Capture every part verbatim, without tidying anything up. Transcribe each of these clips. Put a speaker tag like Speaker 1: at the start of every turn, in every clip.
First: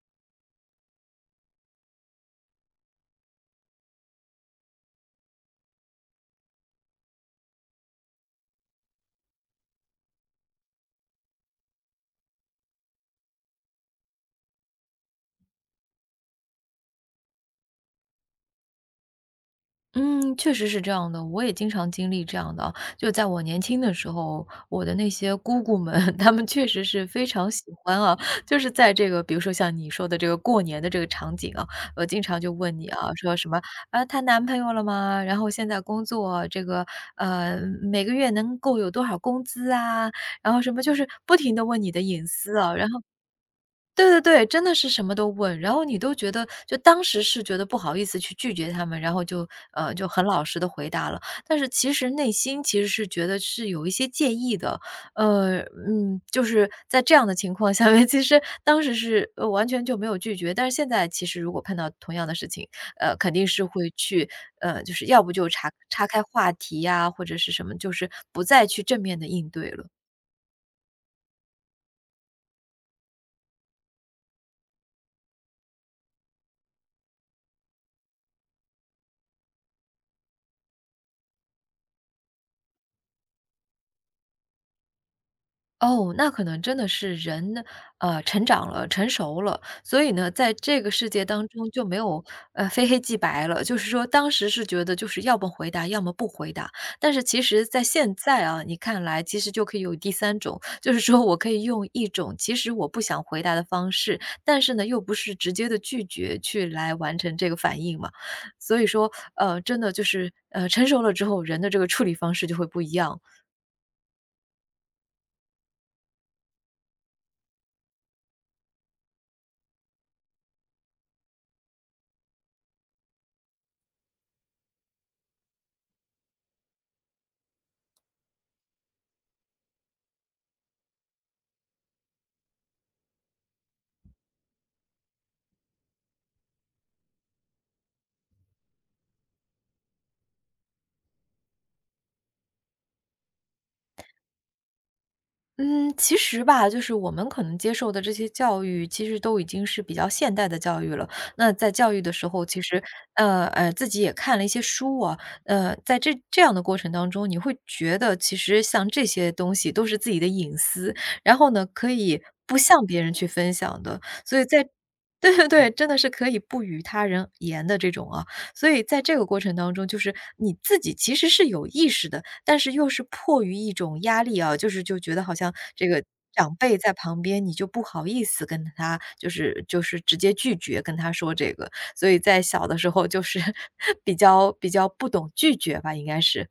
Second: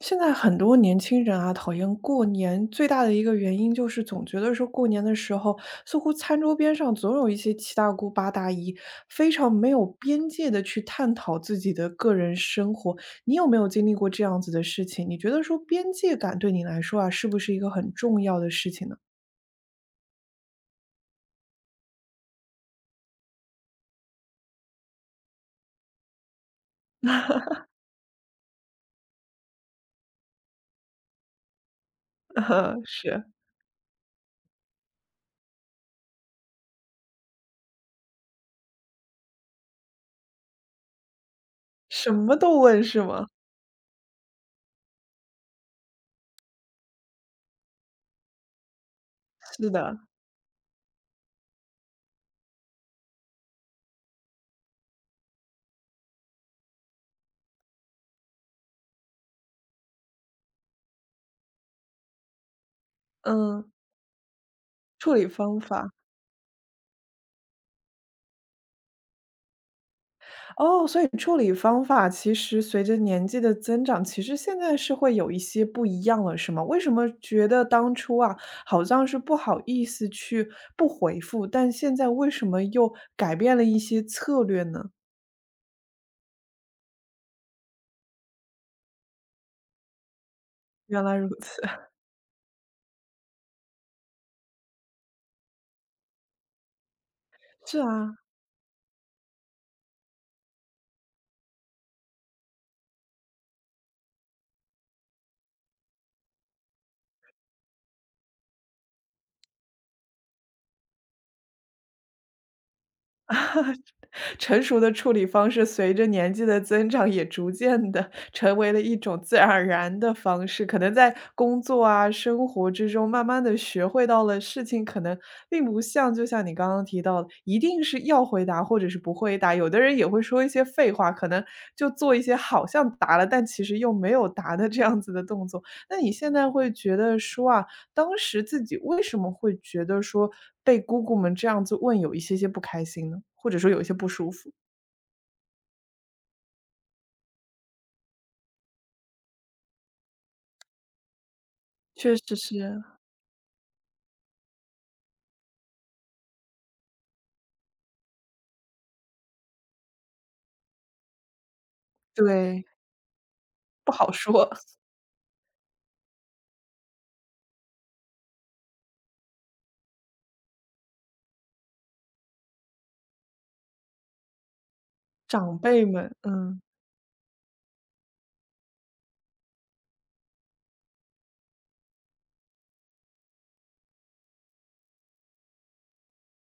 Speaker 1: 现在很多年轻人啊，讨厌过年最大的一个原因就是总觉得说过年的时候，似乎餐桌边上总有一些七大姑八大姨，非常没有边界的去探讨自己的个人生活。你有没有经历过这样子的事情？你觉得说边界感对你来说啊，是不是一个很重要的事情呢？
Speaker 2: 嗯，确实是这样的，我也经常经历这样的啊就在我年轻的时候，我的那些姑姑们，她们确实是非常喜欢啊，就是在这个比如说像你说的这个过年的这个场景啊，我经常就问 你啊，
Speaker 1: 是，
Speaker 2: 说什么啊，谈男朋友了吗？然后现在工作这个呃，每个月能够有多少工资啊？然后什么就是不停的问你的
Speaker 1: 什
Speaker 2: 隐
Speaker 1: 么
Speaker 2: 私
Speaker 1: 都
Speaker 2: 啊，
Speaker 1: 问
Speaker 2: 然后
Speaker 1: 是吗？
Speaker 2: 对对对，真的是什么都问，然后你都觉得就当时是觉得不好意思去拒绝他们，然后就，
Speaker 1: 是
Speaker 2: 呃，
Speaker 1: 的，
Speaker 2: 就很老实的回答了。但是其实内心其实是觉得是有一些介意的，呃，嗯，就是在这样的情况 下面，其实当时是，呃，完全就没有拒绝，但是现在其实如果碰到同样的事情，呃，肯定是
Speaker 1: 嗯，
Speaker 2: 会去，呃，就是
Speaker 1: 处
Speaker 2: 要
Speaker 1: 理
Speaker 2: 不就
Speaker 1: 方
Speaker 2: 岔
Speaker 1: 法。
Speaker 2: 岔开话题呀，或者是什么，就是不再去正面的应对了。
Speaker 1: 哦，所以处理方法其实随着年纪的增长，其实现在是会有一些不一样了，是吗？为什么觉得当初啊，好像是不好意思去不回复，但现在为什么又改变了一些策略呢？
Speaker 2: 哦，那可能真的是人呃，成长了、成熟了，所以呢，在这个
Speaker 1: 原
Speaker 2: 世
Speaker 1: 来
Speaker 2: 界
Speaker 1: 如
Speaker 2: 当
Speaker 1: 此，
Speaker 2: 中就没有呃非黑即白了。就是说，当时是觉得就是要么回答，要么不回答。但是其实，
Speaker 1: 是
Speaker 2: 在现
Speaker 1: 啊。
Speaker 2: 在啊，你看来其实就可以有第三种，就是说我可以用一种其实我不想回答的方式，但是呢，又不是直接的拒绝去来完成这个反应嘛。所以说，呃，真的就是呃，成熟了之后，人的这个处理方式就会不一样了。
Speaker 1: 成熟的处理方式，随着年纪的增长，也逐渐的成为了一种自然而然的方式。可能在工作啊、生活之中，慢慢的学会到了事情可能并不像就像你刚刚提到的，一定是要回答或者是不回答。有的人也会说一些废话，可能就做一些好像答了，但其实又没有答的这样子的动作。那你现在会觉得说啊，当时自己为什么会觉得说被姑姑们这样子问有一些些不开心呢？或者说有一些不舒服？
Speaker 2: 嗯，其实吧，就是我们可能接受的这些教育，其实都已经是比较现代的教育了。那在教育的
Speaker 1: 确
Speaker 2: 时
Speaker 1: 实
Speaker 2: 候，其
Speaker 1: 是。
Speaker 2: 实，呃呃，自己也看了一些书啊，呃，在这这样的过程当中，你会觉得其实像这些东西都是自己的隐私，然后呢，可以不
Speaker 1: 对，
Speaker 2: 向别人去分享
Speaker 1: 不
Speaker 2: 的，
Speaker 1: 好
Speaker 2: 所以
Speaker 1: 说，
Speaker 2: 在 对对对，真的是可以不与他人言的这种啊，所以在这个过程当中，就是你自己其实是有意识的，但是又是迫于一种压力啊，就是就觉得好像
Speaker 1: 长辈
Speaker 2: 这个
Speaker 1: 们，
Speaker 2: 长
Speaker 1: 嗯。
Speaker 2: 辈在旁边，你就不好意思跟他，就是就是直接拒绝跟他说这个。所以在小的时候就是 比较比较不懂拒绝吧，应该是。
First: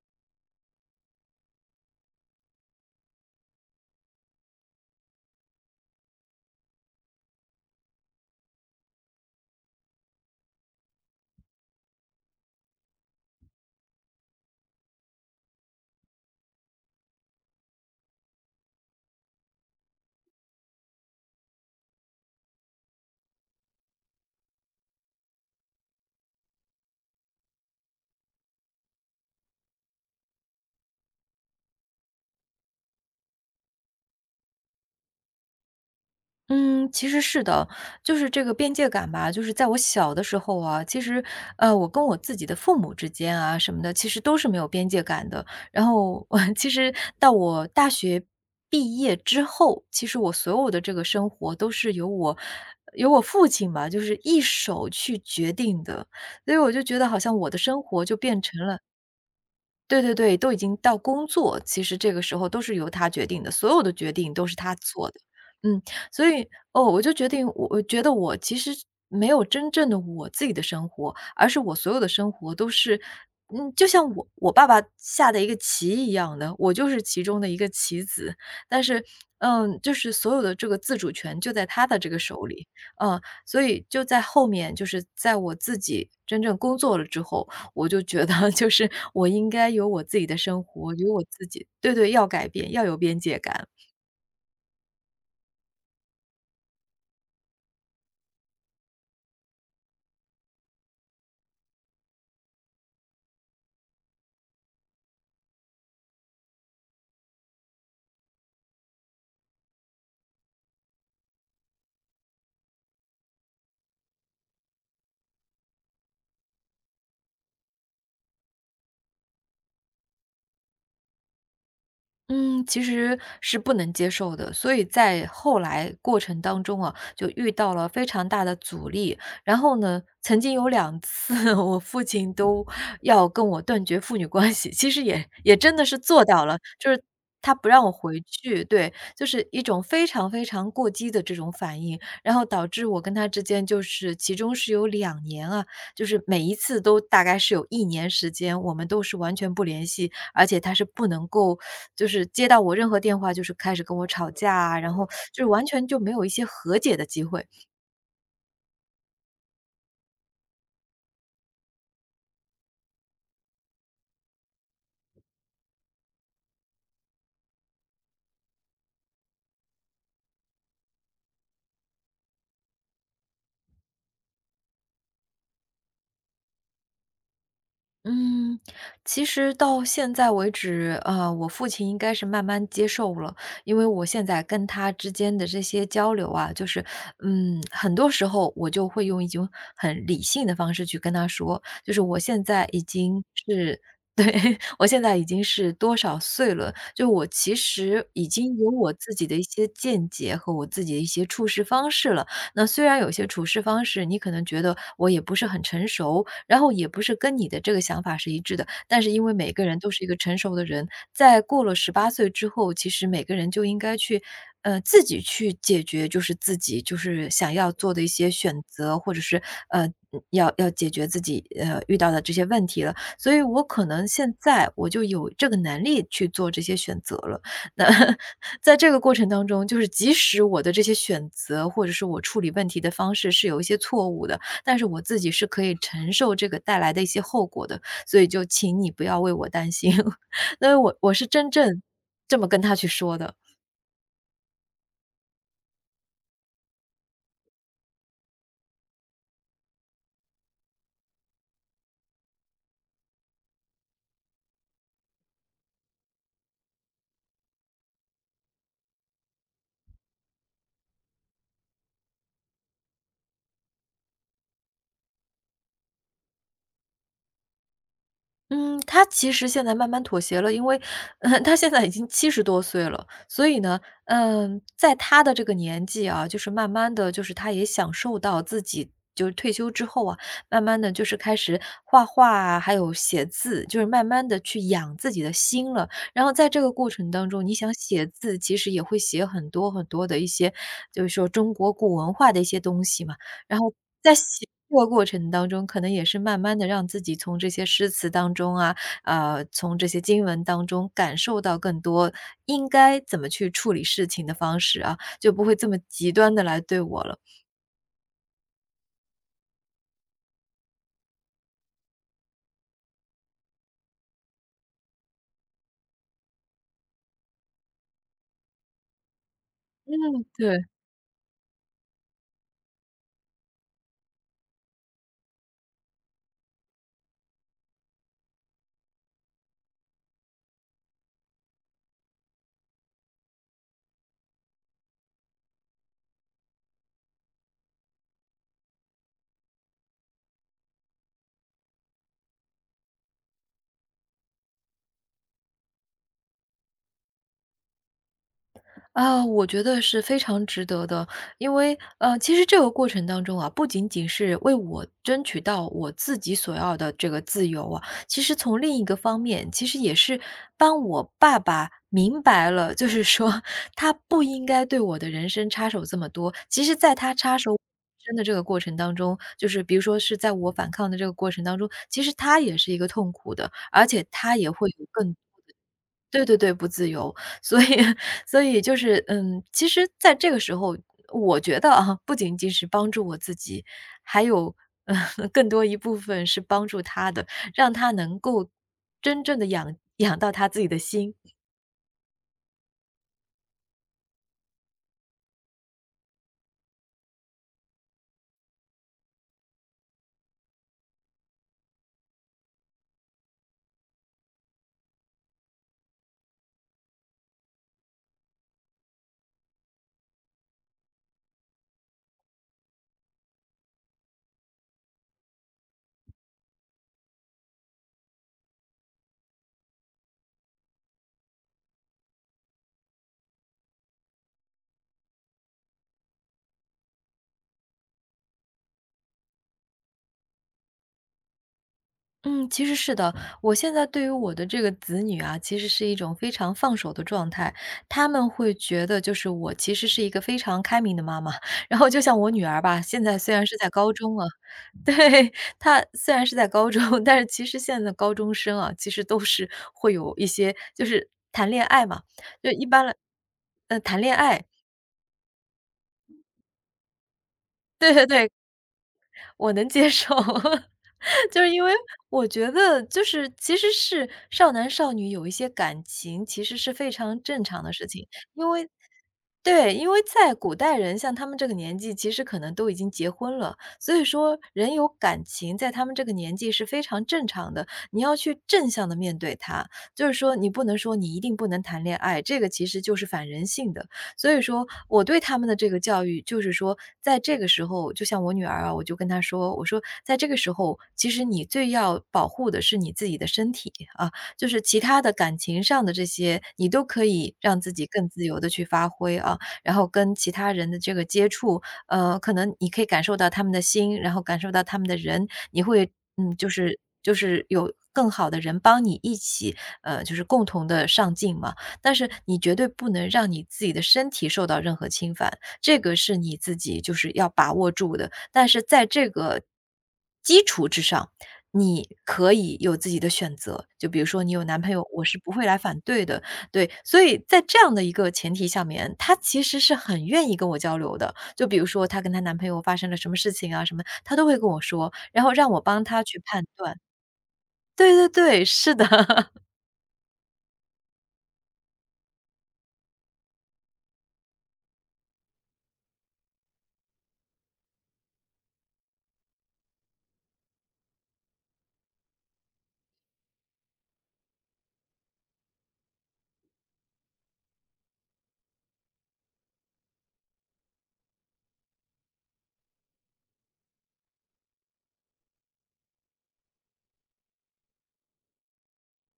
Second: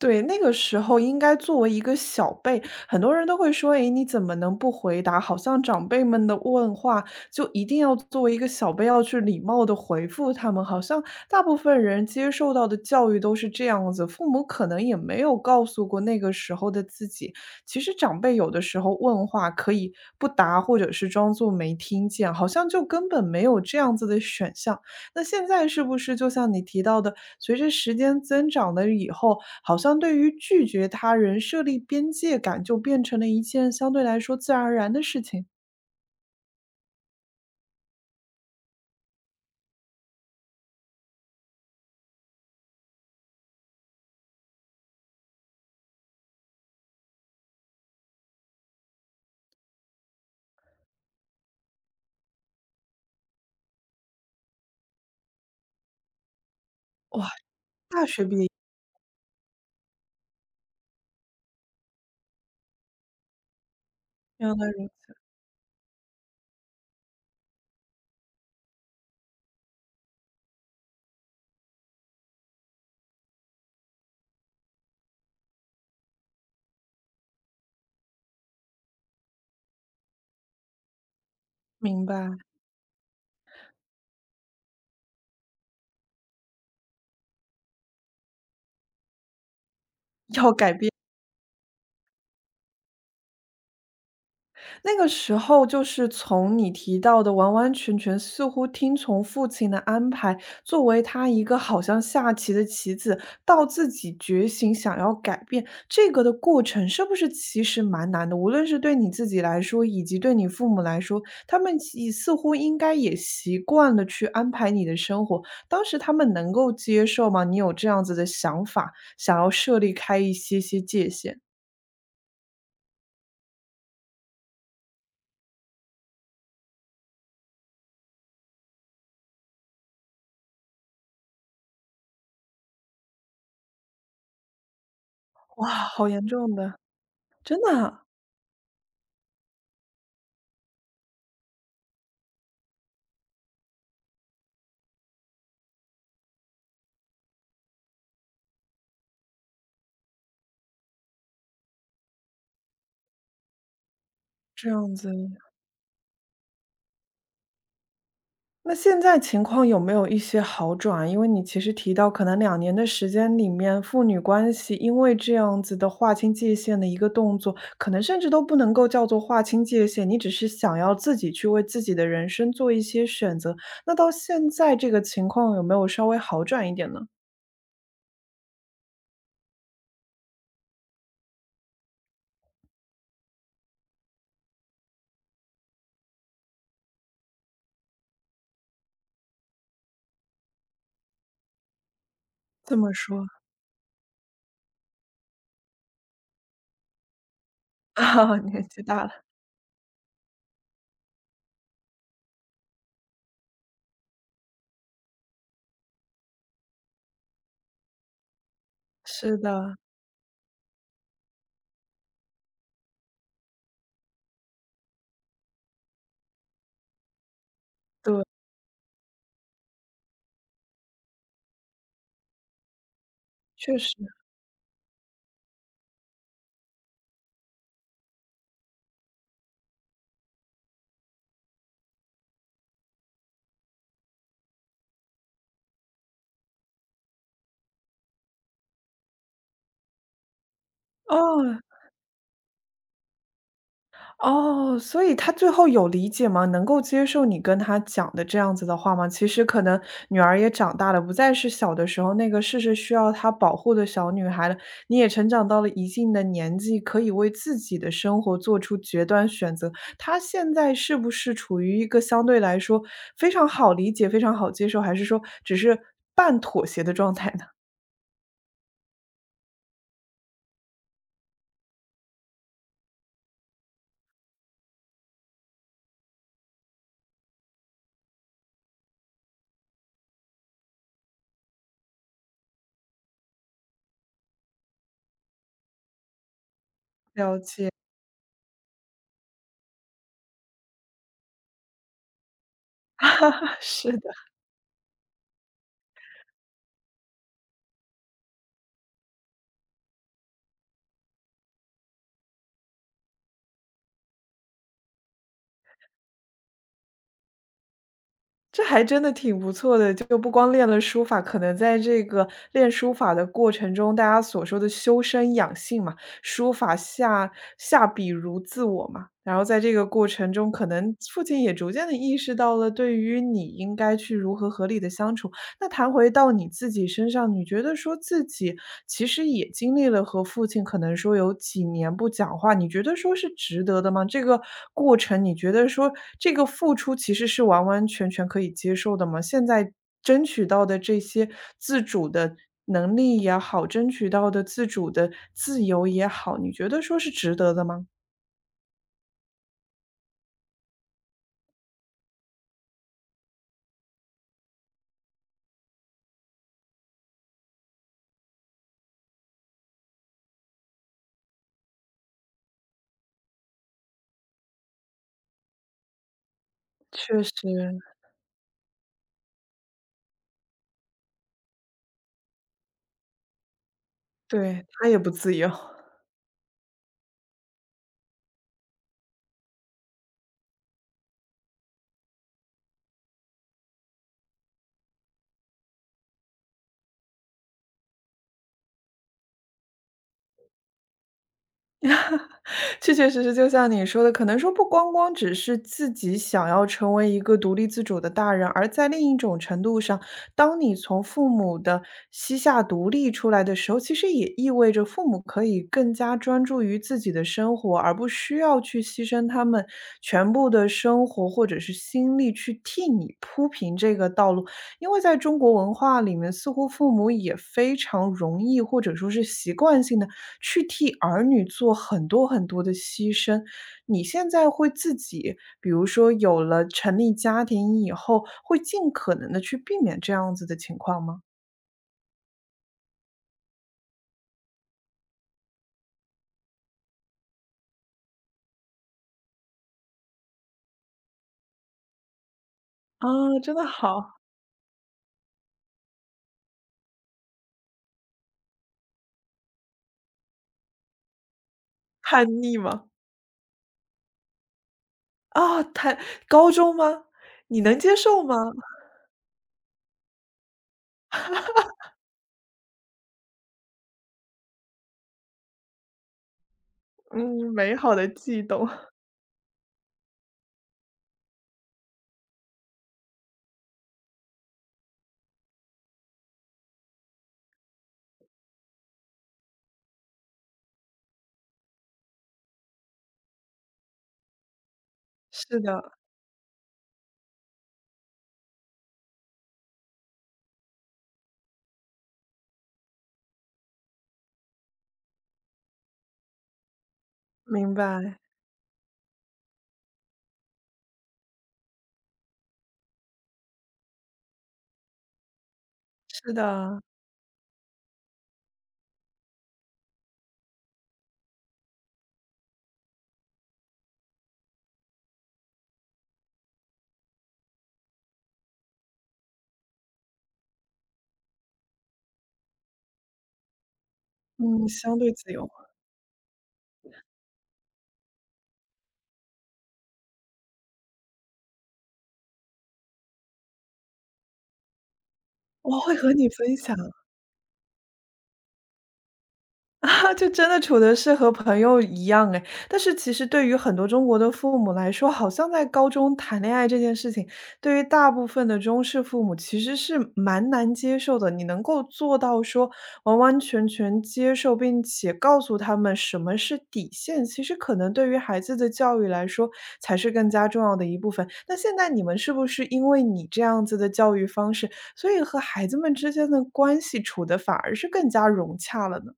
Speaker 1: 对，那个时候应该作为一个小辈，很多人都会说：“诶，你怎么能不回答？”好像长辈们的问话，就一定要作为一个小辈要去礼貌的回复他们。好像大部分人接受到的教育都是这样子，父母可能也没有告诉过那个时候的自己，其实长辈有的时候问话可以不答，或者是装作没听见，好像就根本没有这样子的选项。那现在是不是就像你提到的，随着时间增长了以后，好像对于拒绝他人设立边界感，就变成了一件相对来说自然而然的事情？
Speaker 2: 嗯，其实是的，就是这个边界感吧，就是在我小的时候啊，其实，呃，我跟我自己的父母之间啊什么的，其实都是没有边界感的。然后，其实到我大学毕业之后，其实我所有的这个生活都是由我由我父亲吧，就是一手去决定的。所以我就觉得好
Speaker 1: 哇，
Speaker 2: 像我的生活
Speaker 1: 大
Speaker 2: 就
Speaker 1: 学毕
Speaker 2: 变
Speaker 1: 业
Speaker 2: 成了对对对，都已经到工作，其实这个时候都是由他决定的，所有的决定
Speaker 1: 这
Speaker 2: 都是
Speaker 1: 样的
Speaker 2: 他
Speaker 1: 人，
Speaker 2: 做的。嗯，所以，哦，我就决定我我觉得我其实没有真正的我自己的生活，而是我所有的生活都是嗯，就像我我爸爸下的一个棋一样的，我就是其中的一个棋子。但是，嗯，就是所有的这个自主权就在他的
Speaker 1: 明
Speaker 2: 这个
Speaker 1: 白，
Speaker 2: 手里。嗯，所以就在后面，就是在我自己真正工作了之后，我就觉得就是我应该有我自己的
Speaker 1: 要
Speaker 2: 生
Speaker 1: 改变。
Speaker 2: 活，有我自己对对，要改变，要有边界感。
Speaker 1: 那个时候就是从你提到的完完全全似乎听从父亲的安排，作为他一个好像下棋的棋子，到自己觉醒想要改变，这个的过程是不是其实蛮难的？无论是对你自己来说，以及对你父母来说，他们也似乎应该也习惯了去安排你的生活。当时他们能够接受吗？你有这样子的想法，想要设立开一些些界限？
Speaker 2: 嗯，其实是不能接受的，所以在后来过程当中啊，就遇到了非常大的阻力。然后呢，曾经有两次 我父亲都要跟我断绝父女关系，其实也也
Speaker 1: 哇，
Speaker 2: 真的是
Speaker 1: 好
Speaker 2: 做
Speaker 1: 严
Speaker 2: 到
Speaker 1: 重
Speaker 2: 了，
Speaker 1: 的，
Speaker 2: 就是他
Speaker 1: 真
Speaker 2: 不
Speaker 1: 的
Speaker 2: 让我
Speaker 1: 啊
Speaker 2: 回去，对，就是一种非常非常过激的这种反应，然后导致我跟他之间就是其中是有两年啊，就是每一次都大概是有一年时间，我们都是完全不联系，而且他是不能够。就是接到我任何电话就是开始跟我吵架
Speaker 1: 这
Speaker 2: 啊然
Speaker 1: 样
Speaker 2: 后
Speaker 1: 子。
Speaker 2: 就是完全就没有一些和解的机会。
Speaker 1: 那现在情况有没有一些好转？因为你其实提到可能两年的时间里面，父女关系因为这样子的划清界限的一个动作，可能甚至都不能够叫做划清界限，你只是想要自己去为自己的人生做一些选择。那到现在这个情况有没有稍微好转一点呢？
Speaker 2: 嗯，其实到现在为止，呃，我父亲应该是慢慢接受了，因为我现在跟他之间的这些交流啊，就是，嗯，很多时候我就会用一种很理性的方式去跟他说，就是我现在
Speaker 1: 这
Speaker 2: 已
Speaker 1: 么
Speaker 2: 经
Speaker 1: 说
Speaker 2: 是 对，我现在已经是多少岁了，就我其 实已
Speaker 1: 啊，
Speaker 2: 经
Speaker 1: 年
Speaker 2: 有
Speaker 1: 纪
Speaker 2: 我
Speaker 1: 大
Speaker 2: 自
Speaker 1: 了，
Speaker 2: 己的一些见解和我自己的一些处事方式了。那虽然有些处事方式你可能觉得我也不是很成熟，然后也不是跟你的这个想法是一致的，但是因为
Speaker 1: 是
Speaker 2: 每个嗯
Speaker 1: 的，
Speaker 2: 人都是一个成熟的人，在过了十八岁之后，其实每个人就应该去，呃，自己去解决，就是自己就是想要做的一
Speaker 1: 对，
Speaker 2: 些选择，或者是，呃，要要解决自己，呃，遇到的这些问题了。所以我
Speaker 1: 确
Speaker 2: 可
Speaker 1: 实，
Speaker 2: 能现在我就有这个能力去做这些选择了。那 在这个过程当中，就是即使我的这些选择，或者是我处理问题的方式是有一些错误的，但是我自己是可以承受这个带来的一些后果的，所以就请你不要为我担心。因为我我是真
Speaker 1: 哦。
Speaker 2: 正这么跟他去说的。
Speaker 1: 哦，所以他最后有理解吗？能够接受你跟他讲的这样子的话吗？其实可能女儿也长大了，不再是小的时候那个事事需要她保护的小女孩了，你也成长到了一定的年纪，可以为自己的生活做出决断选择。他现在是不是处于一个相对来说非常好理解、非常好接受，还是说只是半妥协的状态呢？
Speaker 2: 嗯，他其实现在慢慢妥协了，因为，呃他现在已经七十多岁了，所以呢，嗯，在他的这个年纪啊，就是慢慢的就是他也享受到自己就是退休之后啊，慢慢的就是开始画画啊还有写字，就是慢慢的去养自己的心了。然后在这个过程当
Speaker 1: 了
Speaker 2: 中，你
Speaker 1: 解，
Speaker 2: 想写字，其实也会写很多很多的一些，就是说中国古文化的一些东西嘛，然 后
Speaker 1: 是的。
Speaker 2: 在写作过程当中，可能也是慢慢的让自己从这些诗词当中啊，呃，从这些经文当中感受到更多应该怎么去处理事情的方式啊，就不会这么极端的来对我了。
Speaker 1: 这还真的挺不错的，就不光练了书法，可能在这个练书法的过程中，大家所说的修身养性嘛，书法下下笔如自我嘛。然后在这个过
Speaker 2: 嗯，
Speaker 1: 程中，
Speaker 2: 对。
Speaker 1: 可能父亲也逐渐的意识到了，对于你应该去如何合理的相处，那谈回到你自己身上，你觉得说自己其实也经历了和父亲可能说有几年不讲话，你觉得说是值得的吗？这个过程你觉得说这个付出其实是完完全全可以接受的吗？现在争取到的这些自主的能力也好，争取到的自主的自由也好，你觉得说是值得的吗？
Speaker 2: 啊，我觉得是非常值得的，因为呃，其实这个过程当中啊，不仅仅是为我争取到我自己所要的这个自由啊，其实从另一个方面，其实也是帮我爸爸明白了，就是说 他不应该对我的人生插手这么多。其实，在他
Speaker 1: 确
Speaker 2: 插手。
Speaker 1: 实，
Speaker 2: 真的这个过程当中，就是比如说是在我反抗的这个过程当中，其实他也是一个痛苦的，而且他也
Speaker 1: 对，
Speaker 2: 会有
Speaker 1: 他也不
Speaker 2: 更
Speaker 1: 自由。
Speaker 2: 对对对，不自由。所以 所以就是，嗯，其实在这个时候，我觉得啊，不仅仅是帮助我自己，还有，呃 更多一部分是帮助他的，让他能够真正的养养到他自己的心。
Speaker 1: 确确实实，就像你说的，可能说不光光只是自己想要成为一个独立自主的大人，而在另一种程度上，当你从父母的膝下独立出来的时候，其实也意味着父母可以更加专注于自己的生活，而不需要去牺牲他们全部的生活或者是心力去替你铺平这个道路。因为在中国文化里面，似乎父母也非常容易，或者说是习惯性的去替儿女做很多很多的牺牲。你现在会自己，比如说有了成立家庭以后，会尽可能的去避免这样子的情况吗？
Speaker 2: 嗯，其实是的，我现在对于我的这个子女啊，其实是一种非常放手的状态。他们会觉得就是我其实是一个非常开明的妈妈，然后就像我女儿吧，现
Speaker 1: 啊，
Speaker 2: 在虽然
Speaker 1: 真
Speaker 2: 是
Speaker 1: 的
Speaker 2: 在高中
Speaker 1: 好。
Speaker 2: 了 对，他虽然是在高中，但是其实现在的高中生啊，其实都是会有一些就是谈恋爱嘛，
Speaker 1: 叛
Speaker 2: 就
Speaker 1: 逆
Speaker 2: 一
Speaker 1: 吗？
Speaker 2: 般来呃，谈恋爱，
Speaker 1: 啊，太高中吗？你能
Speaker 2: 对
Speaker 1: 接
Speaker 2: 对
Speaker 1: 受
Speaker 2: 对，
Speaker 1: 吗？
Speaker 2: 我能接受。就是因为我觉得，就是其实是少男少女有一些感情，其实是非常正
Speaker 1: 嗯，
Speaker 2: 常的
Speaker 1: 美
Speaker 2: 事
Speaker 1: 好
Speaker 2: 情。
Speaker 1: 的悸
Speaker 2: 因为
Speaker 1: 动。
Speaker 2: 对，因为在古代人，像他们这个年纪，其实可能都已经结婚了，所以说人有感情，在他们这个年纪是非常正常的。你要去正向的面对它，就是说你不能说你一定不能谈恋爱，这个其实就是反人性的。所以说我对他们的
Speaker 1: 是
Speaker 2: 这个
Speaker 1: 的，
Speaker 2: 教育，就是说在这个时候，就像我女儿啊，我就跟她说，我说在这个时候，其实你最要保护的是你自己的身体啊，就是其他的感情上的这些，你都可以让自
Speaker 1: 明
Speaker 2: 己更
Speaker 1: 白，
Speaker 2: 自由的去发挥啊，然后跟其他人的这个接触，呃，可能你可以感受到他们的心，然后感受到他们的人，你会
Speaker 1: 是
Speaker 2: 嗯，就是
Speaker 1: 的。
Speaker 2: 就是有更好的人帮你一起，呃，就是共同的上进嘛。但是你绝对不能让你自己的身体受到任何侵犯，这个是你自己就是要把握住的。但是在这个上，你可以有自己的选择，就比如说你有男
Speaker 1: 嗯，
Speaker 2: 朋友，
Speaker 1: 相
Speaker 2: 我
Speaker 1: 对
Speaker 2: 是不
Speaker 1: 自
Speaker 2: 会
Speaker 1: 由，
Speaker 2: 来反对的，对。所以在这样的一个前提下面，他其实是很愿意跟我交流的，就比如说她跟她男朋友发生了什么事情啊什么，她都会跟我说，然后让我
Speaker 1: 我
Speaker 2: 帮
Speaker 1: 会
Speaker 2: 她
Speaker 1: 和
Speaker 2: 去
Speaker 1: 你
Speaker 2: 判
Speaker 1: 分享。
Speaker 2: 断。对对对，是的。
Speaker 1: 啊，就真的处的是和朋友一样哎。但是其实对于很多中国的父母来说，好像在高中谈恋爱这件事情，对于大部分的中式父母其实是蛮难接受的。你能够做到说完完全全接受，并且告诉他们什么是底线，其实可能对于孩子的教育来说才是更加重要的一部分。那现在你们是不是因为你这样子的教育方式，所以和孩子们之间的关系处得反而是更加融洽了呢？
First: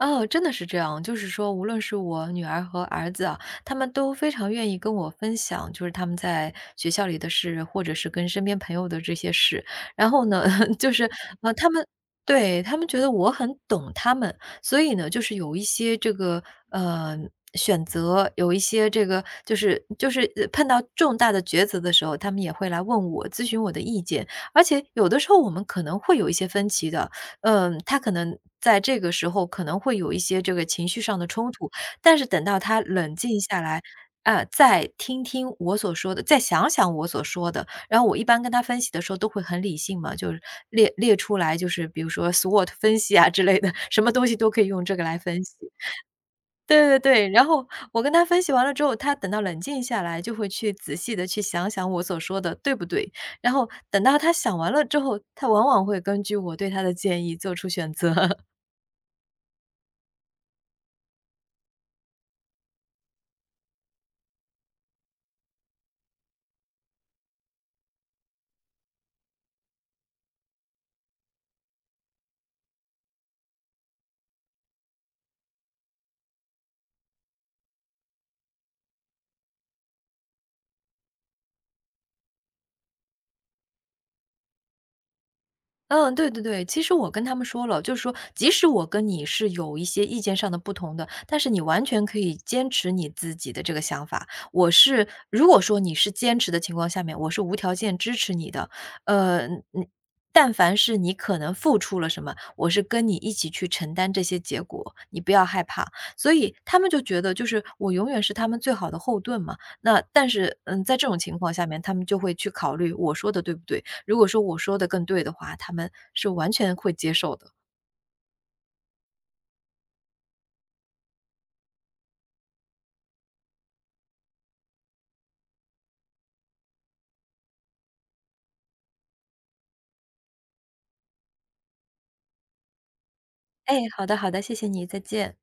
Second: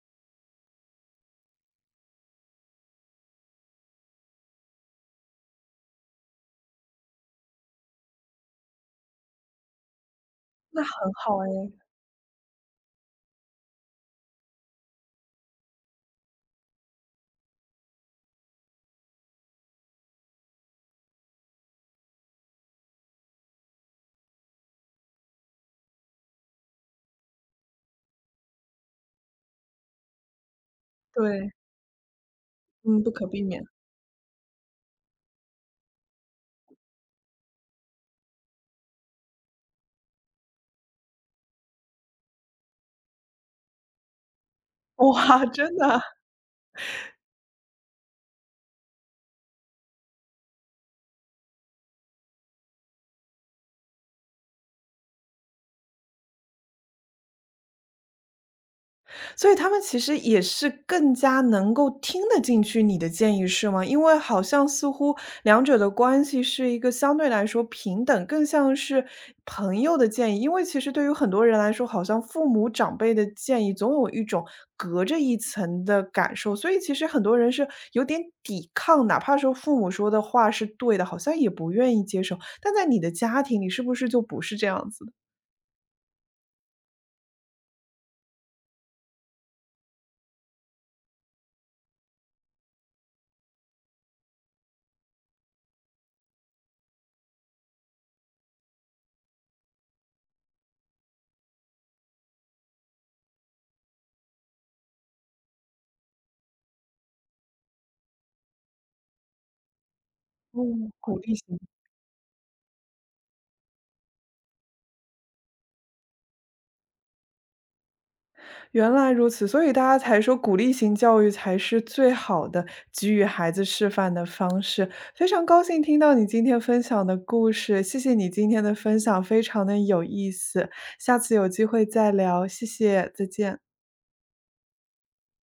Speaker 2: 哦，真的是这样。就是说，无论是我女儿和儿子啊，他们都非常愿意跟我分享，就是他们在学校里的事，或者是跟身边朋友的这些事。然后呢，
Speaker 1: 那
Speaker 2: 就是
Speaker 1: 很好哎，
Speaker 2: 呃，他们对他们觉得我很懂他们，所以呢，就是有一些这个呃选择，有一些这个就是就是呃碰到重大的抉择的时候，他们也会来问我，咨询我的意见。而且有的时候我们可能会有一些分歧的，嗯，他可能在这个时候可能会有一些这个情绪上的冲
Speaker 1: 对，
Speaker 2: 突，但是等到他
Speaker 1: 嗯，不
Speaker 2: 冷
Speaker 1: 可
Speaker 2: 静
Speaker 1: 避
Speaker 2: 下
Speaker 1: 免。
Speaker 2: 来，啊，再听听我所说的，再想想我所说的，然后我一般跟他分析的时候都会很理性嘛，就是列列出来，就是比如说 S W O T 分析啊之类的，什么东西都可以用这个来分
Speaker 1: 哇，
Speaker 2: 析。
Speaker 1: 真的啊
Speaker 2: 对对对，然后我跟他分析完了之后，他等到冷静下来，就会去仔细的去想想我所说的对不对。然后等到他想完了之后，他往往会根据我对他的建议做出选择。
Speaker 1: 所以他们其实也是更加能够听得进去你的建议，是吗？因为好像似乎两者的关系是一个相对来说平等，更像是朋友的建议。因为其实对于很多人来说，好像父母长辈的建议总有一种隔着一层的感受，所以其实很多人是有点抵抗，哪怕说父母说的话是对的，好像也不愿意接受。但在你的家庭里，是不是就不是这样子的？
Speaker 2: 嗯，对对对，其实我跟他们说了，就是说即使我跟你是有一些意见上的不同的，但是你完全可以坚持你自己的这个想法。我是如果说你是坚持的情况下面，我是无条件支持你的。呃，嗯，但凡是你可能付出了什么，我是跟你一起去承担这些结果，你不要害怕。所以他们就觉得，就是我永远是他们最好的后盾嘛。那但是，嗯，
Speaker 1: 嗯，
Speaker 2: 在这种
Speaker 1: 鼓励
Speaker 2: 情况
Speaker 1: 型
Speaker 2: 下面，他们就会去考虑我说的对不对。如果说我说的更对的话，他们是完全会接受的。
Speaker 1: 原来如此，所以大家才说鼓励型教育才是最好的给予孩子示范的方式。非常高兴听到你今天分享的故事，谢谢你今天的分享，非常的有意思。下次有机会再聊，谢谢，再见。
Speaker 2: 哎，好的好的，谢谢你，再见。